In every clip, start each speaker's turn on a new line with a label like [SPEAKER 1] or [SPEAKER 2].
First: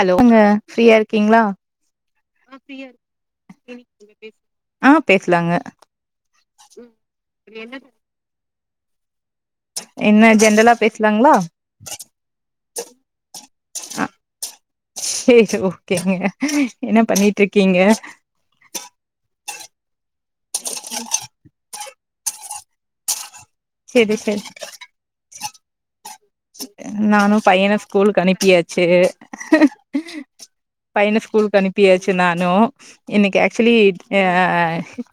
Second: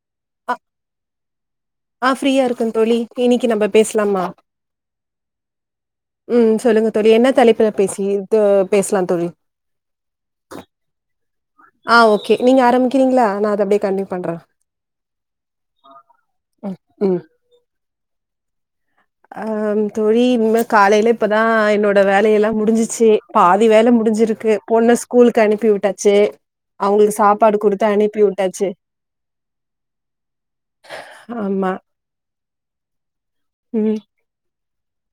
[SPEAKER 1] என்னங்க
[SPEAKER 2] ஆ
[SPEAKER 1] ஃப்ரீயா இருக்கீங்களா
[SPEAKER 2] ஆ ஃப்ரீயா இருக்க தோழி இன்னைக்கு நம்ம பேசலாமா
[SPEAKER 1] ஆ பேசலாங்க
[SPEAKER 2] ம் சொல்லுங்க தோழி என்ன தலைப்புல பேசி தோ பேசலா தோழி
[SPEAKER 1] என்ன ஜென்ரலா பேசலாங்களா
[SPEAKER 2] ஆ ஓகே நீங்க ஆரம்பிக்கிறீங்களா நா அத அப்டியே
[SPEAKER 1] ஆ
[SPEAKER 2] கண்டினியூ பண்றே
[SPEAKER 1] சேரி ஓகேங்க
[SPEAKER 2] ம்
[SPEAKER 1] என்ன
[SPEAKER 2] ம்
[SPEAKER 1] பண்ணிட்ருக்கீங்க
[SPEAKER 2] ஆம் தோழி இனிமே காலைல இப்பதா என்னோட வேலையெல்லா முடிஞ்சிச்சு பாதி வேல
[SPEAKER 1] சேரி சேரி
[SPEAKER 2] முடிஞ்சிருக்கு பொண்ண ஸ்கூலுக்கு அனுப்பி விட்டாச்சு அவங்களுக்கு
[SPEAKER 1] நானு
[SPEAKER 2] சாப்பாடு
[SPEAKER 1] பையன
[SPEAKER 2] குடுத்து அனுப்பி
[SPEAKER 1] ஸ்கூலுக்கு
[SPEAKER 2] விட்டாச்சு
[SPEAKER 1] அனுப்பியாச்சு பையன ஸ்கூலுக்கு
[SPEAKER 2] ஆமா
[SPEAKER 1] அனுப்பியாச்சு நானு இன்னைக்கு ஆக்சுவலி
[SPEAKER 2] ம்
[SPEAKER 1] ஆ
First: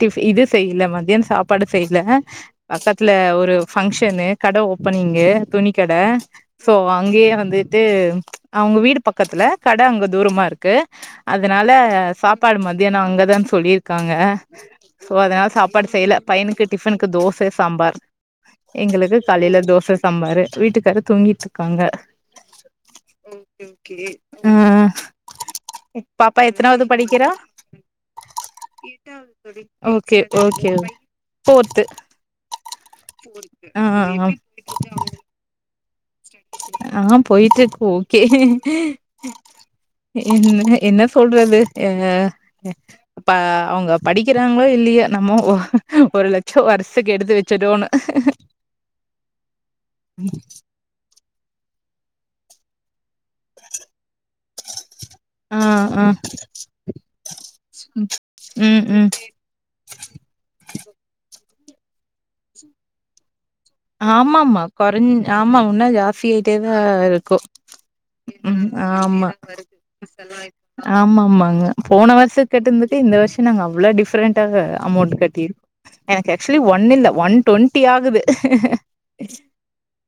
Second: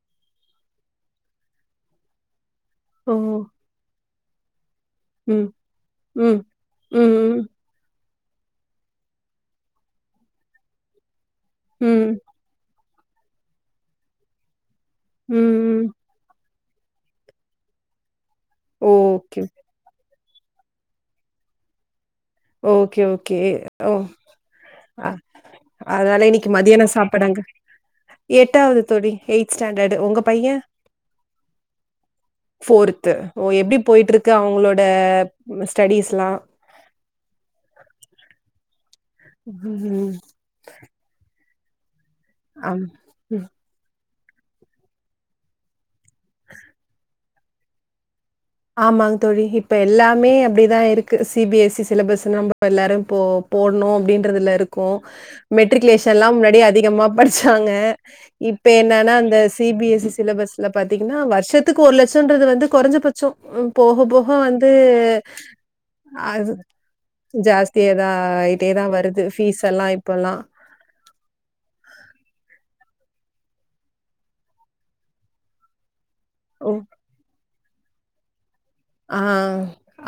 [SPEAKER 1] டிபி இது செய்யல மதியான சாப்பாடு செய்ல
[SPEAKER 2] ஓ
[SPEAKER 1] பக்கத்துல ஒரு பங்க்ஷனு கடை ஓப்பனிங்கு
[SPEAKER 2] ம்
[SPEAKER 1] துணிக் கட
[SPEAKER 2] ம்
[SPEAKER 1] சோ
[SPEAKER 2] ம்
[SPEAKER 1] அங்கேயே
[SPEAKER 2] ம்
[SPEAKER 1] வந் து ட்டு அவங்க வீடு பக்கத்துல கடை அங்க தூரமா இருக்கு அதனால
[SPEAKER 2] ம்
[SPEAKER 1] சாப் சாப்பாடு மதியான அங்கதா சொல்லியிருக்காங்க சோ அதனால
[SPEAKER 2] ம் ம்
[SPEAKER 1] சாப்பாடு செய்யல பையனுக்கு டிஃபனுக்கு தோசை சாம்பார் எங்களுக்கு
[SPEAKER 2] ஓகே
[SPEAKER 1] கலைல தோசை சாம்பாரு வீட்டுக்காரு தூங்கிட்ருக்காங்க
[SPEAKER 2] ஓகே ஓகே ஓ
[SPEAKER 1] ஆ
[SPEAKER 2] ஆ அதால
[SPEAKER 1] பாப்பா
[SPEAKER 2] இன்னைக்கு
[SPEAKER 1] எத்தனாவது
[SPEAKER 2] மதியான
[SPEAKER 1] படிக்கிறா
[SPEAKER 2] சாப்பாடங்க எட்டாவது தோழி எய்ட்த் ஸ்டாண்டர்டு உங்க
[SPEAKER 1] ஓகே
[SPEAKER 2] பைய
[SPEAKER 1] ஓகே ஃபோர்த்து
[SPEAKER 2] போஃர்த்து ஓ எப்டி
[SPEAKER 1] ஆ ஆ
[SPEAKER 2] போயிட்ருக்கு அவுங்களோட ஸ்டடிஸ்லா
[SPEAKER 1] ஆ போயிட்ருக்கு ஓகே
[SPEAKER 2] ம்
[SPEAKER 1] ம் என்ன சொல்றது ஆ
[SPEAKER 2] ஆம்
[SPEAKER 1] இப்ப
[SPEAKER 2] ம்
[SPEAKER 1] அவுங்க படிக்கிறாங்களோ இல்லையோ நம்ம ஒரு லட்ச வருஷக்கு எடுத்து வச்சுடோனு
[SPEAKER 2] ஆமாங் தோழி இப்ப எல்லாமே அப்டிதா இருக் கு C B S Xi syllabus நம்ம எல்லாரும் இப்போ போட்ணு அப்டின்றதுல இருக் கோ
[SPEAKER 1] ஆ ஆ
[SPEAKER 2] மெட்ரிகுலேஷன்லா முன்னாடி அதிகமா படிச்சாங்க இப்ப
[SPEAKER 1] ம் ம்
[SPEAKER 2] என்னான்னா அந்த C B S Xi syllabus ல பாத்தீங்னா வருஷத்துக்கு ஒரு லட்சன்றது வந்து கொறஞ்சபச்சோ போக போக
[SPEAKER 1] ஆமாமா
[SPEAKER 2] வந்து
[SPEAKER 1] கொறஞ் ஆமா உன்னு ஜாஸ்தி
[SPEAKER 2] அது
[SPEAKER 1] ஆயிட்டேதா இருக்கு
[SPEAKER 2] ஜாஸ் தியாதா
[SPEAKER 1] ம்
[SPEAKER 2] ஆயிட்டே தா வருது ஃபீஸெல்லா இப்பெல்லா
[SPEAKER 1] ஆமா ஆமாங்க போன வருஷோ கட்டுனதுக்கே இந்த வருஷ நாங்க அவ்ளோ டிஃப்ரெண்டாக அமௌண்ட் கட்டிருக் எனக்கு ஆக்சுவலி
[SPEAKER 2] ம்
[SPEAKER 1] ஒன் இல்ல ஒன் டுவெண்ட்டி ஆகுது
[SPEAKER 2] ஆஹ்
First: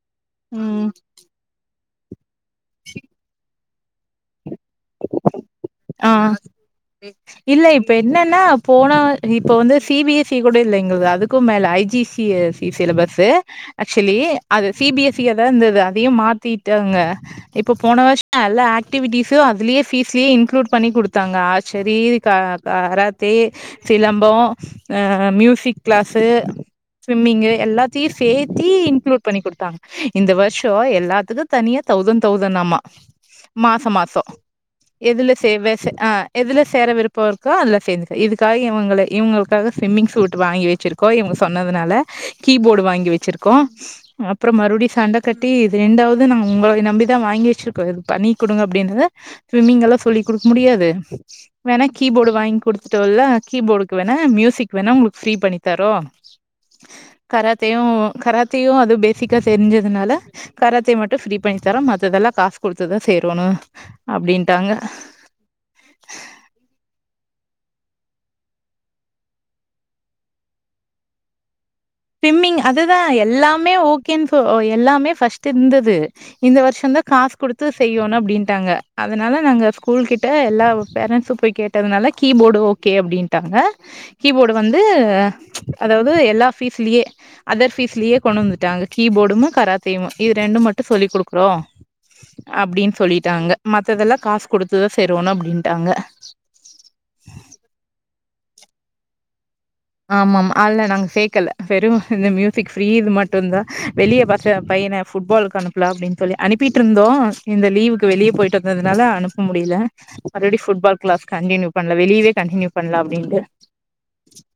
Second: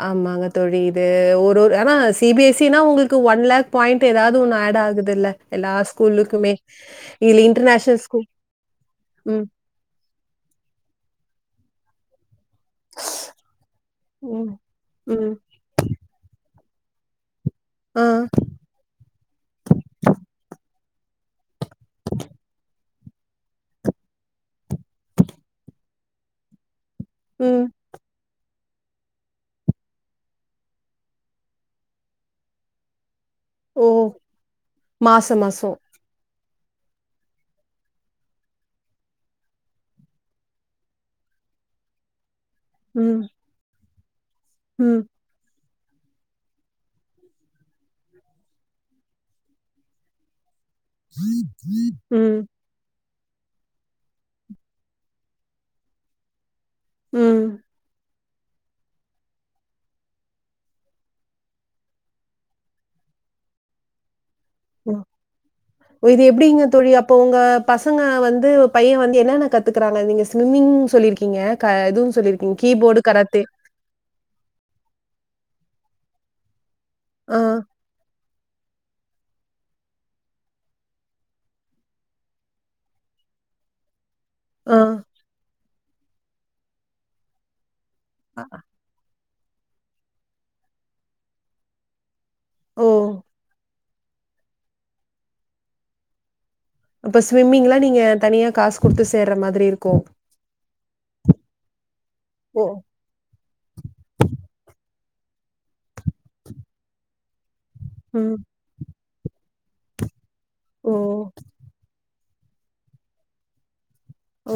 [SPEAKER 2] ஆமாங்க தோழி இது ஒருஒரு ஆனா சி பி எஸ் சி னா உங்களுக்கு ஒன் லேக் பாயிண்ட் எதாவது ஒண்ணு ஆட் ஆகு
[SPEAKER 1] ஆஹ்
[SPEAKER 2] இதுல
[SPEAKER 1] இல்ல இப்ப
[SPEAKER 2] இன்டர்நேஷனல் ஸ்கூல்
[SPEAKER 1] என்னன்னா போன
[SPEAKER 2] ம்
[SPEAKER 1] இப்ப வந்து சி பி எ சி கூட இல்ல எங்கள்து அதுக்கும் மேல I G C C syllabus actually
[SPEAKER 2] ம்
[SPEAKER 1] அது சி பி எஸ் சி
[SPEAKER 2] ம்
[SPEAKER 1] யாதா இருந்தது அதியும் மாத்திட்டாங்க இப்போ
[SPEAKER 2] ஆ
[SPEAKER 1] போன வர்ஷோ எல்லா ஆக்டிவிட்டீஸும் அதுலயே பீஸ்லே இன்க்ளூட் பண்ணி குடுத்தாங்க ஆர்ச்சரி த கராத் தே சிலம்பம் ஆஹ் மியூசிக் கிளாஸு ஸ்விம்மிங்கு
[SPEAKER 2] ம்
[SPEAKER 1] எல்லாத் தி சேத்தி இன்க்ளூட் பண்ணி குடுத்தாங் இந்த வர்ஷோ எல்லாத்துக்கு தனியா தௌசண்ட் தௌசண்ட்னாமா
[SPEAKER 2] ஓ
[SPEAKER 1] மாசோ மாசோ எதுல
[SPEAKER 2] மாச
[SPEAKER 1] சேர்வ
[SPEAKER 2] மாசம்
[SPEAKER 1] ஸ் ஆஹ் எதுல சேர விருப்பம் இருக்கோ அதுல சேர்ந்து இதுக்காக இவுங்கள இவுங்களுக்காக ஸ்விம்மிங் சூட் வாங்கி வச்சிருக் கோ இவங்க சொன்னதுனால கீபோர்டு வாங்கி
[SPEAKER 2] ம்
[SPEAKER 1] வெச்சிருக்கோ அப்புறம் மறுபடியும்
[SPEAKER 2] ம்
[SPEAKER 1] சண்ட கட்டி இது ரெண்டாவது நாங்க உங்கள நம்பி தா வாங்கி வெச்சுருக்கோ இது பண்ணி குடுங்க அப்டின்னது ஸ்விம்மிங் கல்லா சொல்லி் குடுக்க முடியாது வேணா கீபோர்டு
[SPEAKER 2] ம்
[SPEAKER 1] வாய்ங் குடுத் தோட்ல்ல கீபோர்டுக்கு வேணா மியூசிக் வேணா உங்ளுக் ஃப்ரீ பண்ணி தரோ
[SPEAKER 2] ம்
[SPEAKER 1] கராத்தேயு கராத்தேயு அது பேசிக்கா தெரிஞ்சதுனால கராத்தே மட்டும் ஃப்ரீ பண்ணித் தரோம் மத்ததெல்லா காசு குடுத்துதா சேரோணு அப்டின்ட்டாங்க
[SPEAKER 2] ம் இது எப்டிங்க தோழி அப்போ உங்க பசங்க வந்து பையன் வந்து என்னான்ன கத்துக்கறாங்க நீங்க ஸ்விம்மிங்னு சொல்லிருக் கீங்க க இதுவும் சொல்லியிருக்கீங்க,
[SPEAKER 1] ஸ்ம்மிங் அதுதா
[SPEAKER 2] கீபோர்டு, கராத்தே.
[SPEAKER 1] எல்லாமே ஓ கேன் சொ எல்லாமே ஃபர்ஸ்ட்டு இருந்தது இந்த வர்ஷோந்தா காசு
[SPEAKER 2] ஆ,
[SPEAKER 1] குடுத்து செய்யோனு அப்டின்ட்டாங்க அதனால நாங்க ஸ்கூல் கிட்ட எல்லா பேரண்ட்ஸும் போய் கேட்டதுனால கீபோர்டு ஓ கே அப்டின்ட்டாங்க கீபோர்டு வந்து
[SPEAKER 2] ஆ.
[SPEAKER 1] அதாவது எல்லா ஃபீஸ்லியே அதர் ஃபீஸ்லியே கொண்டு வந்துட்டாங்க கீபோடுமு கராத்தேயும் இது ரெண்டும் மட்டும் சொல்லி குடுக்குறோ அப்டின்னு
[SPEAKER 2] ஓ!
[SPEAKER 1] சொல்லிட்டாங்க மத்ததெல்லா காசு குடுத்து தா சேர்வோன அப்டின்ட்டாங்க
[SPEAKER 2] இப்ப ஸ்விம்மிங் எல்லா நீங்க தனியா காசு குடுத்து சேர்ற மாதிரி இரு
[SPEAKER 1] ஆமா ஆமா ஆல்ல நாங்க சேக்கல வெறு இந்த
[SPEAKER 2] ஓ!
[SPEAKER 1] மியூசிக் ஃப்ரீ இது மட் டுந்தா வெளியே ஃபர்ஸ்ட் என் பையன ஃபுட்பாலுக்கு அனுப்புலா அப்டின்னு சொல்லி அனுப்பிட்டு இருந்தோ இந்த லீவுக் கு வெளிய
[SPEAKER 2] ம்.
[SPEAKER 1] போயிட்டு வந்ததுனால அனுப்ப முடியல ஆல்ரெடி
[SPEAKER 2] ஓ!
[SPEAKER 1] ஃபுட்பால் கிளாஸ் கண்டினியூ பண்லா வெளியவே கண்டினியூ பண்லா அப்டின்டு
[SPEAKER 2] ஓ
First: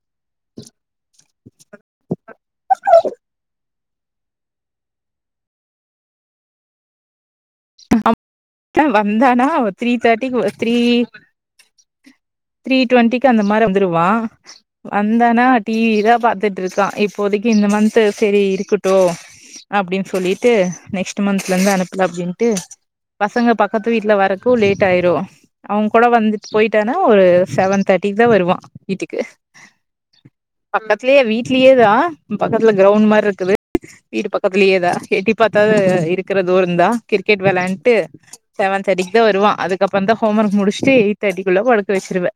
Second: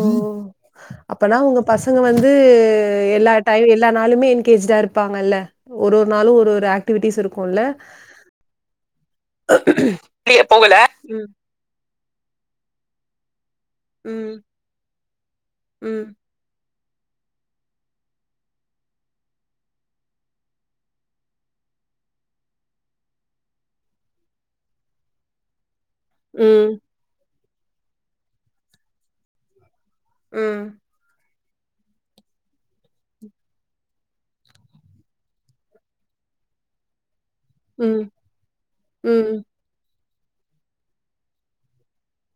[SPEAKER 2] அப்பனா உங்க பசங்க வந்து எல்லா டை எல்லா நாளுமே என்கேஜ்டா இரு ப்பாங்கல்ல ஒரு ஒரு நாளு ஒரு ஒரு ஆக் டிவிட்டீஸ் இருக்கு இல்ல
[SPEAKER 1] வந்தானா த்ரீ தேர்ட்டிக்கு த்ரீ
[SPEAKER 2] ம்
[SPEAKER 1] த்ரீ டுவெண்ட்டிக்கு அந்த மாரி வந்துருவா
[SPEAKER 2] ம்,
[SPEAKER 1] வந்தானா அவ டி விதா
[SPEAKER 2] ம்,
[SPEAKER 1] பாத்துட்ரு தா இப்போதைக்கு இந்த மந்த்து செரி இருக்கட்டு அப்டின் சொல்லிட்டு நெக்ஸ்ட் மந்த்லந்து அனுப்புல அப்டின் டு பசங்க பக்கத்து வீட்ல வரக்கு லேட்டாயிரு அவுங் கூட வந்துட்டு
[SPEAKER 2] ம்,
[SPEAKER 1] போயிட்டானா ஒரு செவன் தேர்ட்டிக்குதா வருவா வீட்டுக்கு
[SPEAKER 2] ம்
[SPEAKER 1] பக்கத்லியே வீட்லியேதா பக்கத்ல கிரவுண்ட் மார்ருக்குது வீடு பக்கத்லியேதா எட்டிப் பாத்தாது இருக்கற தூரந்தா கிரிக்கெட் வெளாண்ட்டு
[SPEAKER 2] ம்,
[SPEAKER 1] செவன் தேர்ட்டிக்குதா
[SPEAKER 2] ம்.
[SPEAKER 1] வருவா அதுக் கப்பந்தா ஹோம் ஒர்க் முடிச்ட்டு எய்ட் தேர்ட்டிகுள்ள படுக்க வச்சிருவே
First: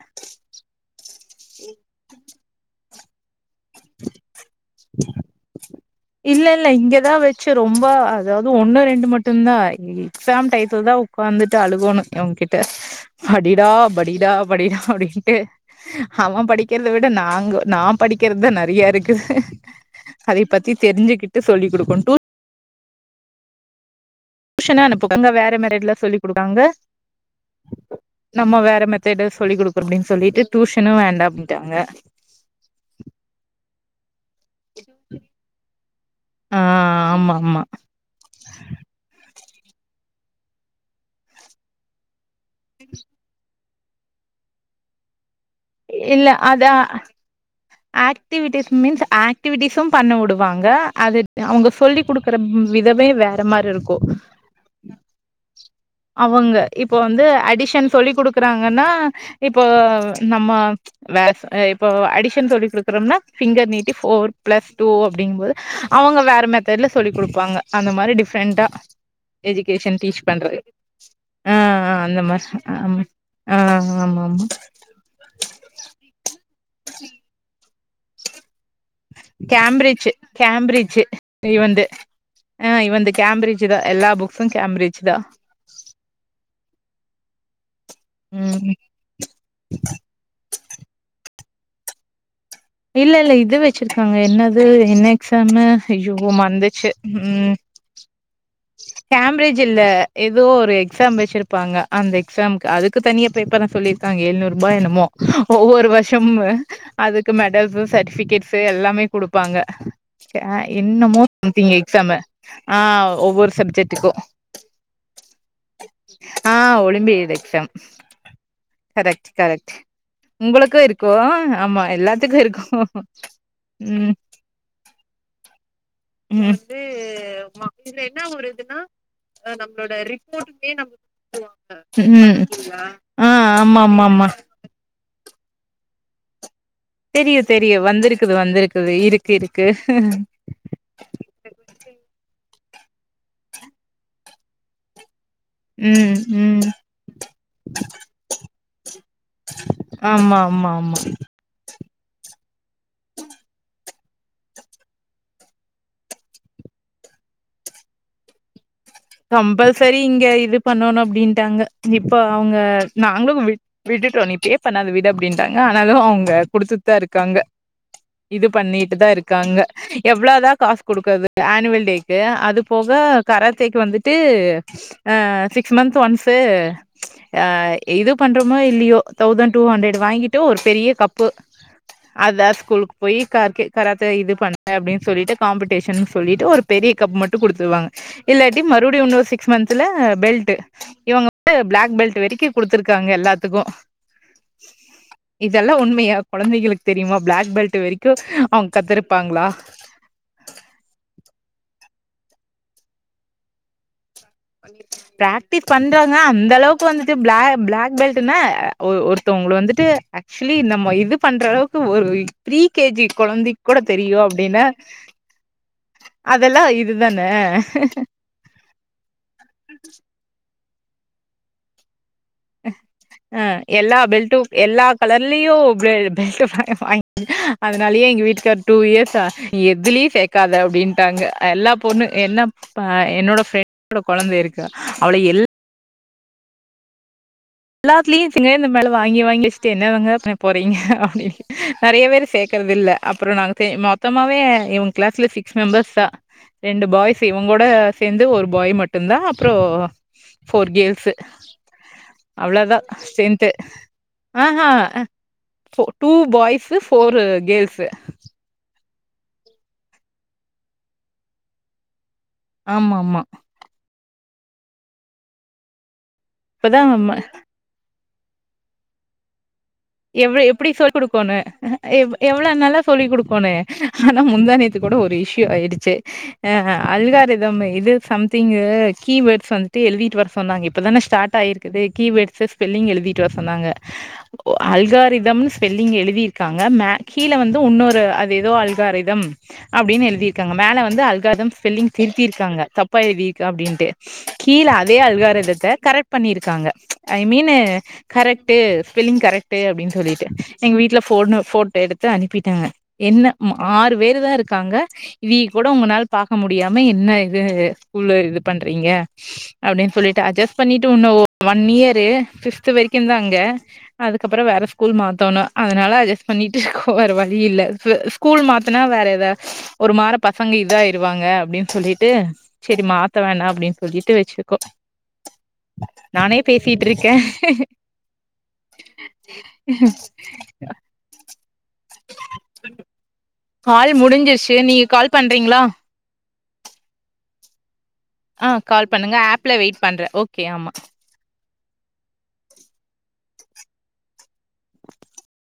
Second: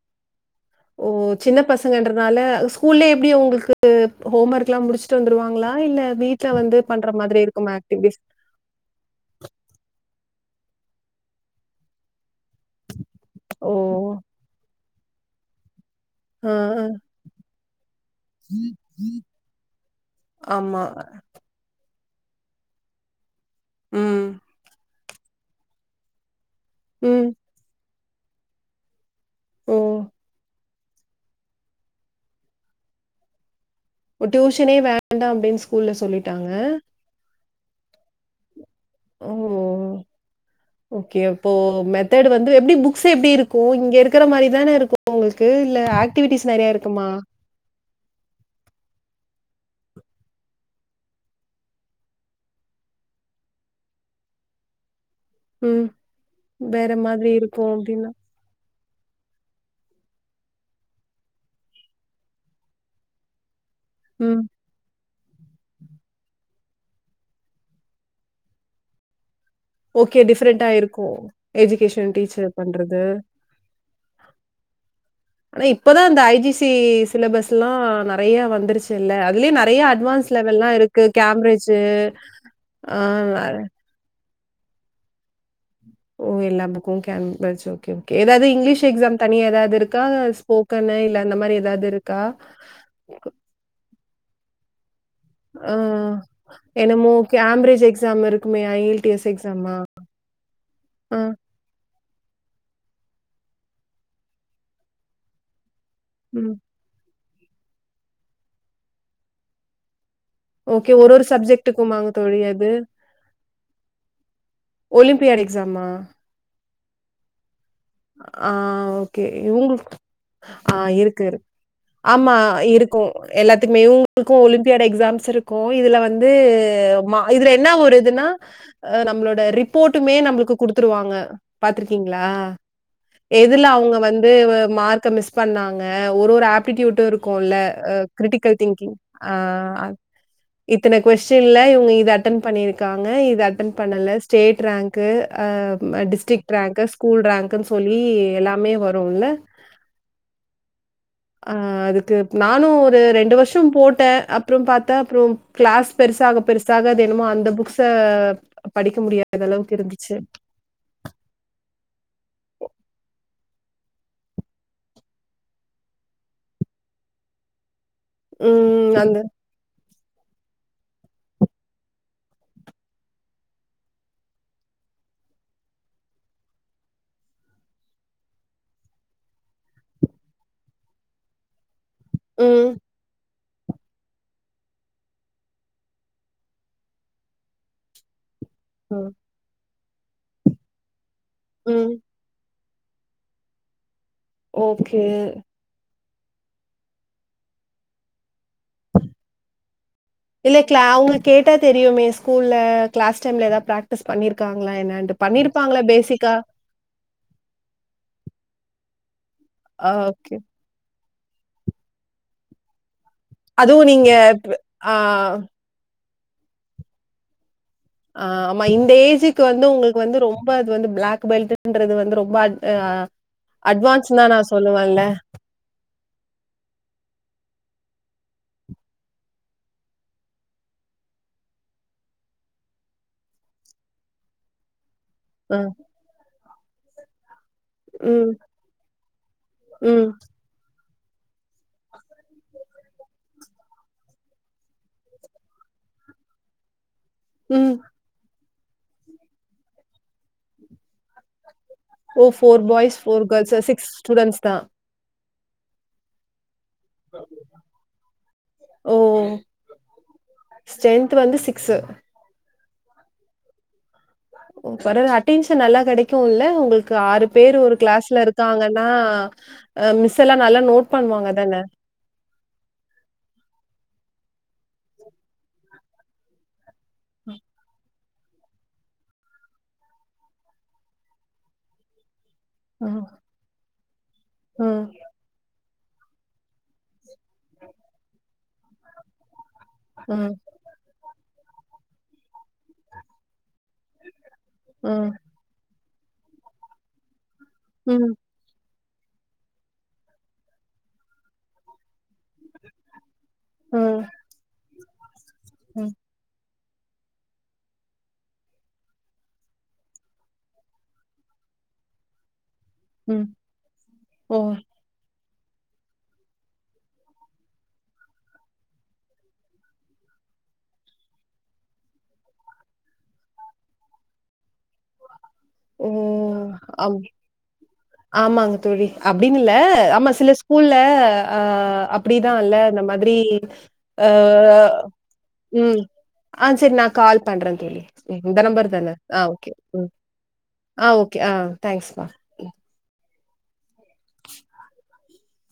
[SPEAKER 2] ஓ சின்ன பசங்கன்றனால ஸ்கூல்லியே எப்டி ஒங்குள்க்கு ஹோம் ஒர்க்லா முடிச்ட்டு வந்துருவாங்ளா ஆ இல்ல
[SPEAKER 1] இல்ல
[SPEAKER 2] வீட்ல
[SPEAKER 1] இல்ல
[SPEAKER 2] வந்து பண்ற
[SPEAKER 1] இங்கதா
[SPEAKER 2] மாதிரி
[SPEAKER 1] வச்சு
[SPEAKER 2] இருக்குமா
[SPEAKER 1] ரொம்ப
[SPEAKER 2] ஆக்டிவிட்டீஸ்?
[SPEAKER 1] அதாவ் து ஒன்னு ரெண்டு மட்டுந்தா எக்ஸாம் டைத்துதா வுக்காந்துட்டு அழுகணு இவங்கிட்ட படிடா
[SPEAKER 2] ஓ!
[SPEAKER 1] படிடா படிடா அப்டின்ட்டு அவ
[SPEAKER 2] ஆ, ஆ.
[SPEAKER 1] படிக்கிறத விட நாங்க நா படிக்கிறதுதா நெறைய இருக்கு அதேபத்
[SPEAKER 2] ஆமா.
[SPEAKER 1] ட்டு சொல்லி குடுக்குன் டூ
[SPEAKER 2] ம்
[SPEAKER 1] ஷுனே அனுப்புங்க அங்க வேற மேரேட்ல சொல்லி குடுக்காங்க
[SPEAKER 2] ம்
[SPEAKER 1] நம்ம வேற மெத்தேடே சொல்லி குடுக்கறம்
[SPEAKER 2] ஓ!
[SPEAKER 1] அப்டின் சொல்லிட்டு டியூஷனு வேண்டா அப்டின் ட்டாங்க
[SPEAKER 2] டியூஷனே வேண்டா அப்டின் ஸ்கூல்ல சொல்லிட்டாங்க
[SPEAKER 1] ஆ ஆமா மா
[SPEAKER 2] ஓ ஓகே அப்போ மெத்தேடு வந்து எப்டி புக்ஸ்சே எப்டி இருக்கு இங்க இருக்கிற மாரிதானே இருக்கு உங்குள்க்கு இல்ல ஆக்டிவிட்டீஸ் நெறைய இருக்குமா
[SPEAKER 1] ஆக்டிவிட்டீஸ் மீன்ஸ் ஆக்டிவிட்டீஸ்ஸும் பண்ண வுடுவாங்க அதுத் அவுங்க சொல்லிக் குடுக்கறப் விதமே வேற மாரி இருக்கு
[SPEAKER 2] ம்
[SPEAKER 1] அவங்க
[SPEAKER 2] வேற
[SPEAKER 1] இப்ப வந்து
[SPEAKER 2] மாதிரி இருக்கும்
[SPEAKER 1] அடிசன்
[SPEAKER 2] அப்படின்னா
[SPEAKER 1] சொல்லி குடுக் க்கறாங்கன்னா இப்போ நம்ம வேஸ் அ இப்போ அடிஷன் சொல்லி குடுக்குரோம்னா ஃபிங்கர் நீட்டி ஃபோர்
[SPEAKER 2] ம்
[SPEAKER 1] பிளஸ் டூ அப்டிங்கும் போது அவங்க வேற மெத்தேட்ல சொல்லி குடுப்பாங்க அந்த மாரி டிஃப்ரெண்ட்டா எஜுகேஷன்
[SPEAKER 2] ஓகே
[SPEAKER 1] டீச் பண்றல
[SPEAKER 2] டிஃப்ரெண்டா இருக்கும்
[SPEAKER 1] அ அ
[SPEAKER 2] எஜுகேஷன்
[SPEAKER 1] அந்த மாரி
[SPEAKER 2] டீச்சர் பண்றது
[SPEAKER 1] ஆமா ஆ ஆமா மா
[SPEAKER 2] ஆனா இப்பதா இந்த ஐ ஜி சி சிலபஸ்லா நெறைய வந்துருச்சு சில்ல அதுலியே நெறைய
[SPEAKER 1] கேம்பிரிட்ஜ்
[SPEAKER 2] அட்வான்ஸ் லெவல்லா
[SPEAKER 1] கேம்பிரிட்ஜ்
[SPEAKER 2] இருக்கு கேம்ரேட்ஜு
[SPEAKER 1] இவன்து
[SPEAKER 2] ஆ
[SPEAKER 1] இவன்து
[SPEAKER 2] வேற
[SPEAKER 1] கேம்பிரிட்ஜ் தா எல்லா புக்ஸு கேம்பிரிட்ஜ்தா
[SPEAKER 2] ஓ எல்லா புக்கு கேம்பிரிட்ஜ் ஓகே ஓகே எதாது
[SPEAKER 1] ம்
[SPEAKER 2] இங்கிலிஷ் எக்ஸாம் தனியா எதாது இருக்கா ஸ்போக்கனு இல்ல அந்த மாரி எதாது இருக்கா
[SPEAKER 1] இல்ல இல்ல இது வெச்சிருக்காங்க என்னது என்ன எக்ஸாமு அயோ
[SPEAKER 2] ஆஹ்
[SPEAKER 1] மறந்துச்சு
[SPEAKER 2] என்னமோ [unintelligible] எக்ஸாம் இருக்குமே ஐஎல்டிஎஸ்
[SPEAKER 1] கேம்ப்ரேட்ஜ்
[SPEAKER 2] எக்ஸாமா
[SPEAKER 1] இல்ல ஏதோ ஒரு எக்ஸாம்
[SPEAKER 2] ஆ
[SPEAKER 1] வச்சிருப் ப்பாங்க அந்த எக்ஸாம்க்கு அதுக்கு தனியா பேப்பர்லா சொல்லிருக்காங்க எழுநூறுபா என்னமோ ஒவ்வொரு வர் சும்ம
[SPEAKER 2] ம்
[SPEAKER 1] அதுக்கு மெடல்ஸு சர்ட்டிஃபிக்கேட்ஸு எல்லாமே குடுப்பாங்க ஆ
[SPEAKER 2] ஓகே ஒரு
[SPEAKER 1] என்னமோ
[SPEAKER 2] ஒரு
[SPEAKER 1] பத்தீங்க
[SPEAKER 2] சப்ஜெக்ட்டுக்கும் வாங்க
[SPEAKER 1] எக்ஸாம
[SPEAKER 2] தோழி அது
[SPEAKER 1] ஆ ஒரு சப்ஜக்ட்டுகு
[SPEAKER 2] ஒலிம்பியாட் எக்ஸாமா
[SPEAKER 1] ஆ ஒலிம்பியிது எக்சாம்
[SPEAKER 2] ஆ ஓகே இவுங்குள்க்கு ஆ இருக்கு ஆமா
[SPEAKER 1] எல்லாத்துக்கு இருக்கு
[SPEAKER 2] இருக்கும் எல்லாத்துக்குமேவு
[SPEAKER 1] ம்
[SPEAKER 2] கு ஒலிம்பியாட் எக்ஸாம்ஸு இருக்கும் இதுல வந்து வந்து மா இதுல என்ன ஒரு இதுன்னா ஆ நம்மளோட ரிப்போர்ட்டுமே நம்பளுக்கு குடுத்துருவாங்க பாத்துருக்கீங்களா
[SPEAKER 1] ம் ஆ
[SPEAKER 2] எதுல
[SPEAKER 1] ஆமா
[SPEAKER 2] அவுங்க
[SPEAKER 1] ஆமா ஆமா
[SPEAKER 2] வந்து வ மார்க்க மிஸ் பண்ணாங்க ஒரு ஒரு ஆப் டியூடூட்டு
[SPEAKER 1] தெரியு
[SPEAKER 2] இருக்கும்ல
[SPEAKER 1] தெரியு
[SPEAKER 2] ஆ
[SPEAKER 1] வந்திருக்குது
[SPEAKER 2] கிரிட்டிக்கல்
[SPEAKER 1] வந்திருக்குது
[SPEAKER 2] திங்கிங்
[SPEAKER 1] இருக்கு
[SPEAKER 2] ஆ
[SPEAKER 1] இருக்கு
[SPEAKER 2] இத்தன கொஸ்டின்ல இவுங்க இத அட்டன் பண்ணியிருக்காங்க இத அட்டன் பண்ணல ஸ்டேட் ரேங்க் க்கு ஆ
[SPEAKER 1] ம்
[SPEAKER 2] டிஸ்ட்ரிக்ட்
[SPEAKER 1] ம்
[SPEAKER 2] ரேங்க்கு ஸ்கூல் ரேங்க்குன்னு சொல்லி எல்லாமே வரும் இல்ல
[SPEAKER 1] ஆமா ஆமா ஆமா
[SPEAKER 2] ஆ அதுக்கு நானும் ஒரு ரெண்டு வருஷம் போட்டே அப்புறம் பாத்தா அப்புறம் கிளாஸ் பெருசாக பெருசாக அது என்னமோ அந்த புக்ஸ படிக்க முடியாதளவுக்கு
[SPEAKER 1] கம்பல்சரி
[SPEAKER 2] இருந்துச்சு
[SPEAKER 1] இங்க இது பண்ணணு அப்டிண்ட்டாங்க இப்ப அவுங்க நாங்களு விட் விட்டுட்டோ நீ இப்டியே பண்ணாத விடு அப்டிண்டாங்க ஆனாலு அவுங்க குடுத்துட்டுதா இருக்காங்க இது
[SPEAKER 2] ம்.
[SPEAKER 1] பண்ணிட்டுதா
[SPEAKER 2] அந்த
[SPEAKER 1] இருக்காங்க எவ்ளோதா காஸ் குடுக்கறது ஆனுவல் டேக்கு அது போக கராத் தேக்கு வந்துட்டு ஆ சிக்ஸ் மந்த் ஒன்ஸு ஆ இது பண்றோமோ இல்லியோ தௌசண்ட் டூ ஹண்ட்ரட் வாங்கிட்டு ஒரு பெரிய கப்பு அதா
[SPEAKER 2] ம்.
[SPEAKER 1] ஸ்கூலுக்கு போய் கார்க்கே கராத்த இது பண்ண அப்டின்னு சொல்லிட்டு காம்படீஷன்னு சொல்லிட்டு ஒரு பெரிய கப் மட்டு குடுத்துருவாங்க இல்லாட்டி மறுபுடியு
[SPEAKER 2] ம்.
[SPEAKER 1] இன்னு சிக்ஸ் மந்த்ல பெல்ட்டு இவங்க வந்து
[SPEAKER 2] ம்.
[SPEAKER 1] பிளாக் பெல்ட் வரைக்கு குடுத்துருக்காங்க எல்லாத்துக்கு
[SPEAKER 2] ஓகே
[SPEAKER 1] இதெல்லா உண்மையா குழந்தைகளுக்கு தெரியுமா பிளாக் பெல்ட்டு வெரைக்கு அவுங்க கத்துருப்பாங்களா
[SPEAKER 2] இல்ல களா அவுங்கள கேட்டா தெரியுமே ஸ்கூல்ல கிளாஸ் டைம்ல ஏதாது பிராக்டிஸ் பண்ணிருக்க
[SPEAKER 1] பிராக்டிஸ் பண்றாங்க அந்தளவுக் வந்துட்டு பிளா பிளாக் பெல்ட்டுனா ஒருத்தவுங்கள வந்துட்டு
[SPEAKER 2] ஆ ஓகே.
[SPEAKER 1] ஆக்சுவலி நம்ம இது பண்றளவுக் கு ஒரு ப்ரீ கேஜி கொழந்தைக் கூட
[SPEAKER 2] அதுவும் நீங்க
[SPEAKER 1] தெரியு
[SPEAKER 2] ப்
[SPEAKER 1] அப்டின்னா
[SPEAKER 2] ஆ
[SPEAKER 1] அதெல்லா இதுதான
[SPEAKER 2] ஆ ஆமா இந்த ஏஜுக்கு வந்து உங்களுக்கு வந்து ரொம்ப அது வந்து பிளாக் பெல்ட்டுன்றது வந்து ரொம்ப அ
[SPEAKER 1] ஆ எல்லா
[SPEAKER 2] அட்வான்ஸ்ன்னு தான்
[SPEAKER 1] பெல்ட்டு
[SPEAKER 2] நான்
[SPEAKER 1] எல்லா
[SPEAKER 2] சொல்லுவேன்ல.
[SPEAKER 1] கலர் லியு பெ பெல்ட்ட [unintelligible] வாங்கிக் அதனாலயே எங்க வீட்டுக்கார் டூ இயர்ஸா எதுலியு க்காது அப்டின்ட்டாங்க எல்லா பொண்ணு என்ன ஆ என்னோட ஃப்ரெண்ட் ஓட கொழந்தை இருக்கு அவள எல்
[SPEAKER 2] ம்
[SPEAKER 1] எல்லாத்துலியு
[SPEAKER 2] ம்.
[SPEAKER 1] [unintelligible] இந்த மேல வாங்கி வாங்கி வச்ட்டு
[SPEAKER 2] ம்.
[SPEAKER 1] என்னவங்க பண் போறீங்க அப்டி நெறைய பேரு சேக்கறது இல்ல அப்புற நாங்க சே மொத்தமாவே இவுங்க கிளாஸ்ல சிக்ஸ் ஸ் மெம்பர்ஸ் தா ரெண்டு பாய்ஸ் இவுங்கூட
[SPEAKER 2] ம்.
[SPEAKER 1] சேந்து ஒரு பாய் மட்டுந்தா அப்புற ஃபோர் கேர்ள்ஸு
[SPEAKER 2] ஓ!
[SPEAKER 1] அவ்ளோதா
[SPEAKER 2] பாய்ஸ்,
[SPEAKER 1] ஸ்டென்த்து
[SPEAKER 2] கேர்ல்ஸ். ஸ்டூடண்ட்ஸ் தான்.
[SPEAKER 1] ஆஹ four two boys four girls
[SPEAKER 2] ஓ ஸ்டரென்த் வந்து சிக்ஸ்ஸு
[SPEAKER 1] ஆமாமா
[SPEAKER 2] பர அட்டென்ஷன் நல்லா கெடைக்குல்ல
[SPEAKER 1] இப்பதான்
[SPEAKER 2] உங்களுக்கு
[SPEAKER 1] ம
[SPEAKER 2] ஆறு பேரு ஒரு கிளாஸ்ல இருக்காங்கன்னா அ மிஸ் எல்லா
[SPEAKER 1] எவ்ள
[SPEAKER 2] நல்லா
[SPEAKER 1] எப்டி
[SPEAKER 2] நோட்
[SPEAKER 1] சொல்லிக் குடுக்கோணும்.
[SPEAKER 2] பண்ணுவாங்கதான
[SPEAKER 1] எவ் எவ்ளா நல்லா சொல்லி் குடுக்கோனு ஆனா முந்தா நேத்து கூட ஒரு இஷ்யூ ஆயிடுச்சு அ அல்காரிதம் இது சம்திங்கு கீவேர்ட்ஸ் வந்துட்டு எழுதிட்டு வர சொன்னாங்க இப்பதான ஸ்டாட் ஆயிருக்குது கீவேட்சஸ் ஸ்பெல்லிங்
[SPEAKER 2] ம்,
[SPEAKER 1] எழுதிட்டு வர சொன்னாங்க
[SPEAKER 2] ம்,
[SPEAKER 1] அல்காரிதம் ஸ்பெல்லிங் எழுதிருக்காங்க மேக் கீழ வந்து உன்னொரு அது எதோ அல்காரிதம் அப்டின்னு
[SPEAKER 2] ம்,
[SPEAKER 1] எழுதிருக்காங்க மேலே வந்து அல்கார்தம் ஸ்பெல்லிங் திருத்திருக்காங்க தப்பா எழுதிருக்கா அப்டின்ட்டு கீழே அதே
[SPEAKER 2] ம்,
[SPEAKER 1] அல்காரிதத்த கரெட் பண்ணிருக்காங்க ஐ மீனு
[SPEAKER 2] ம்,
[SPEAKER 1] கரெட் டு ஸ்பெல்லிங் கரெட்டு அப்டின் சொல்லீட்டு எங்க வீட்ல ஃபோனு போட்டோ எடு த்து அனுப்பிட்டாங்க என்ன ம ஆறு
[SPEAKER 2] ம்,
[SPEAKER 1] பேரு தா இருக்காங்க இவீக்கூடம்
[SPEAKER 2] ம்,
[SPEAKER 1] உங்கனால பாக்க மு டியாம என்ன இது ஸ்கூல்ல இது பண்றீங்க அப்டின் சொல்லீட்டு அட்ஜஸ் பண்ணீட்டு உன்னு ஒன் இயரு ஃப்ஃப்த் வரைக்குந்தா
[SPEAKER 2] ம்.
[SPEAKER 1] அங்க
[SPEAKER 2] ஓ!
[SPEAKER 1] அதுகப்றோ வேற ஸ்கூல் மாத்தோணு அதனால அட்ஜஸ்ட் பண்ணிட்டு இருக்கோ வேற வழியில்ல ப் ஸ்கூல் மாத்துனா வேற எதா ஒருமார பசங்க இதா ஆயிருவாங்க அப்டின் சொல்லீட்டு செரி மாத்த வேண்டா அப்டின் சொல்லீட்டு வெச்சிருக்கோ
[SPEAKER 2] ஓ!
[SPEAKER 1] நானே
[SPEAKER 2] அம்
[SPEAKER 1] பேசிட்ருக்கே
[SPEAKER 2] ஆமாங்க தோழி அப்டின்னில்ல ஆமா சில ஸ்கூல்ல அ அப்டிதா இல்ல இந்த மாதிரி
[SPEAKER 1] கால்
[SPEAKER 2] ஆ
[SPEAKER 1] முடிஞ்சிருச்சு நீங்க கால் பண்றீங்களா
[SPEAKER 2] ம் ஆ செரி நா கால் பண்றந்தோழி இந்த
[SPEAKER 1] ஆ
[SPEAKER 2] நம்பர்
[SPEAKER 1] கால்
[SPEAKER 2] தான
[SPEAKER 1] பண்ணுங்க
[SPEAKER 2] ஆ ஓகே
[SPEAKER 1] ஆப்ல வெயிட் பண்றே ஓகே ஆமா
[SPEAKER 2] ஆ ஓகே ஆ தேங்க்ஸ்ப்பா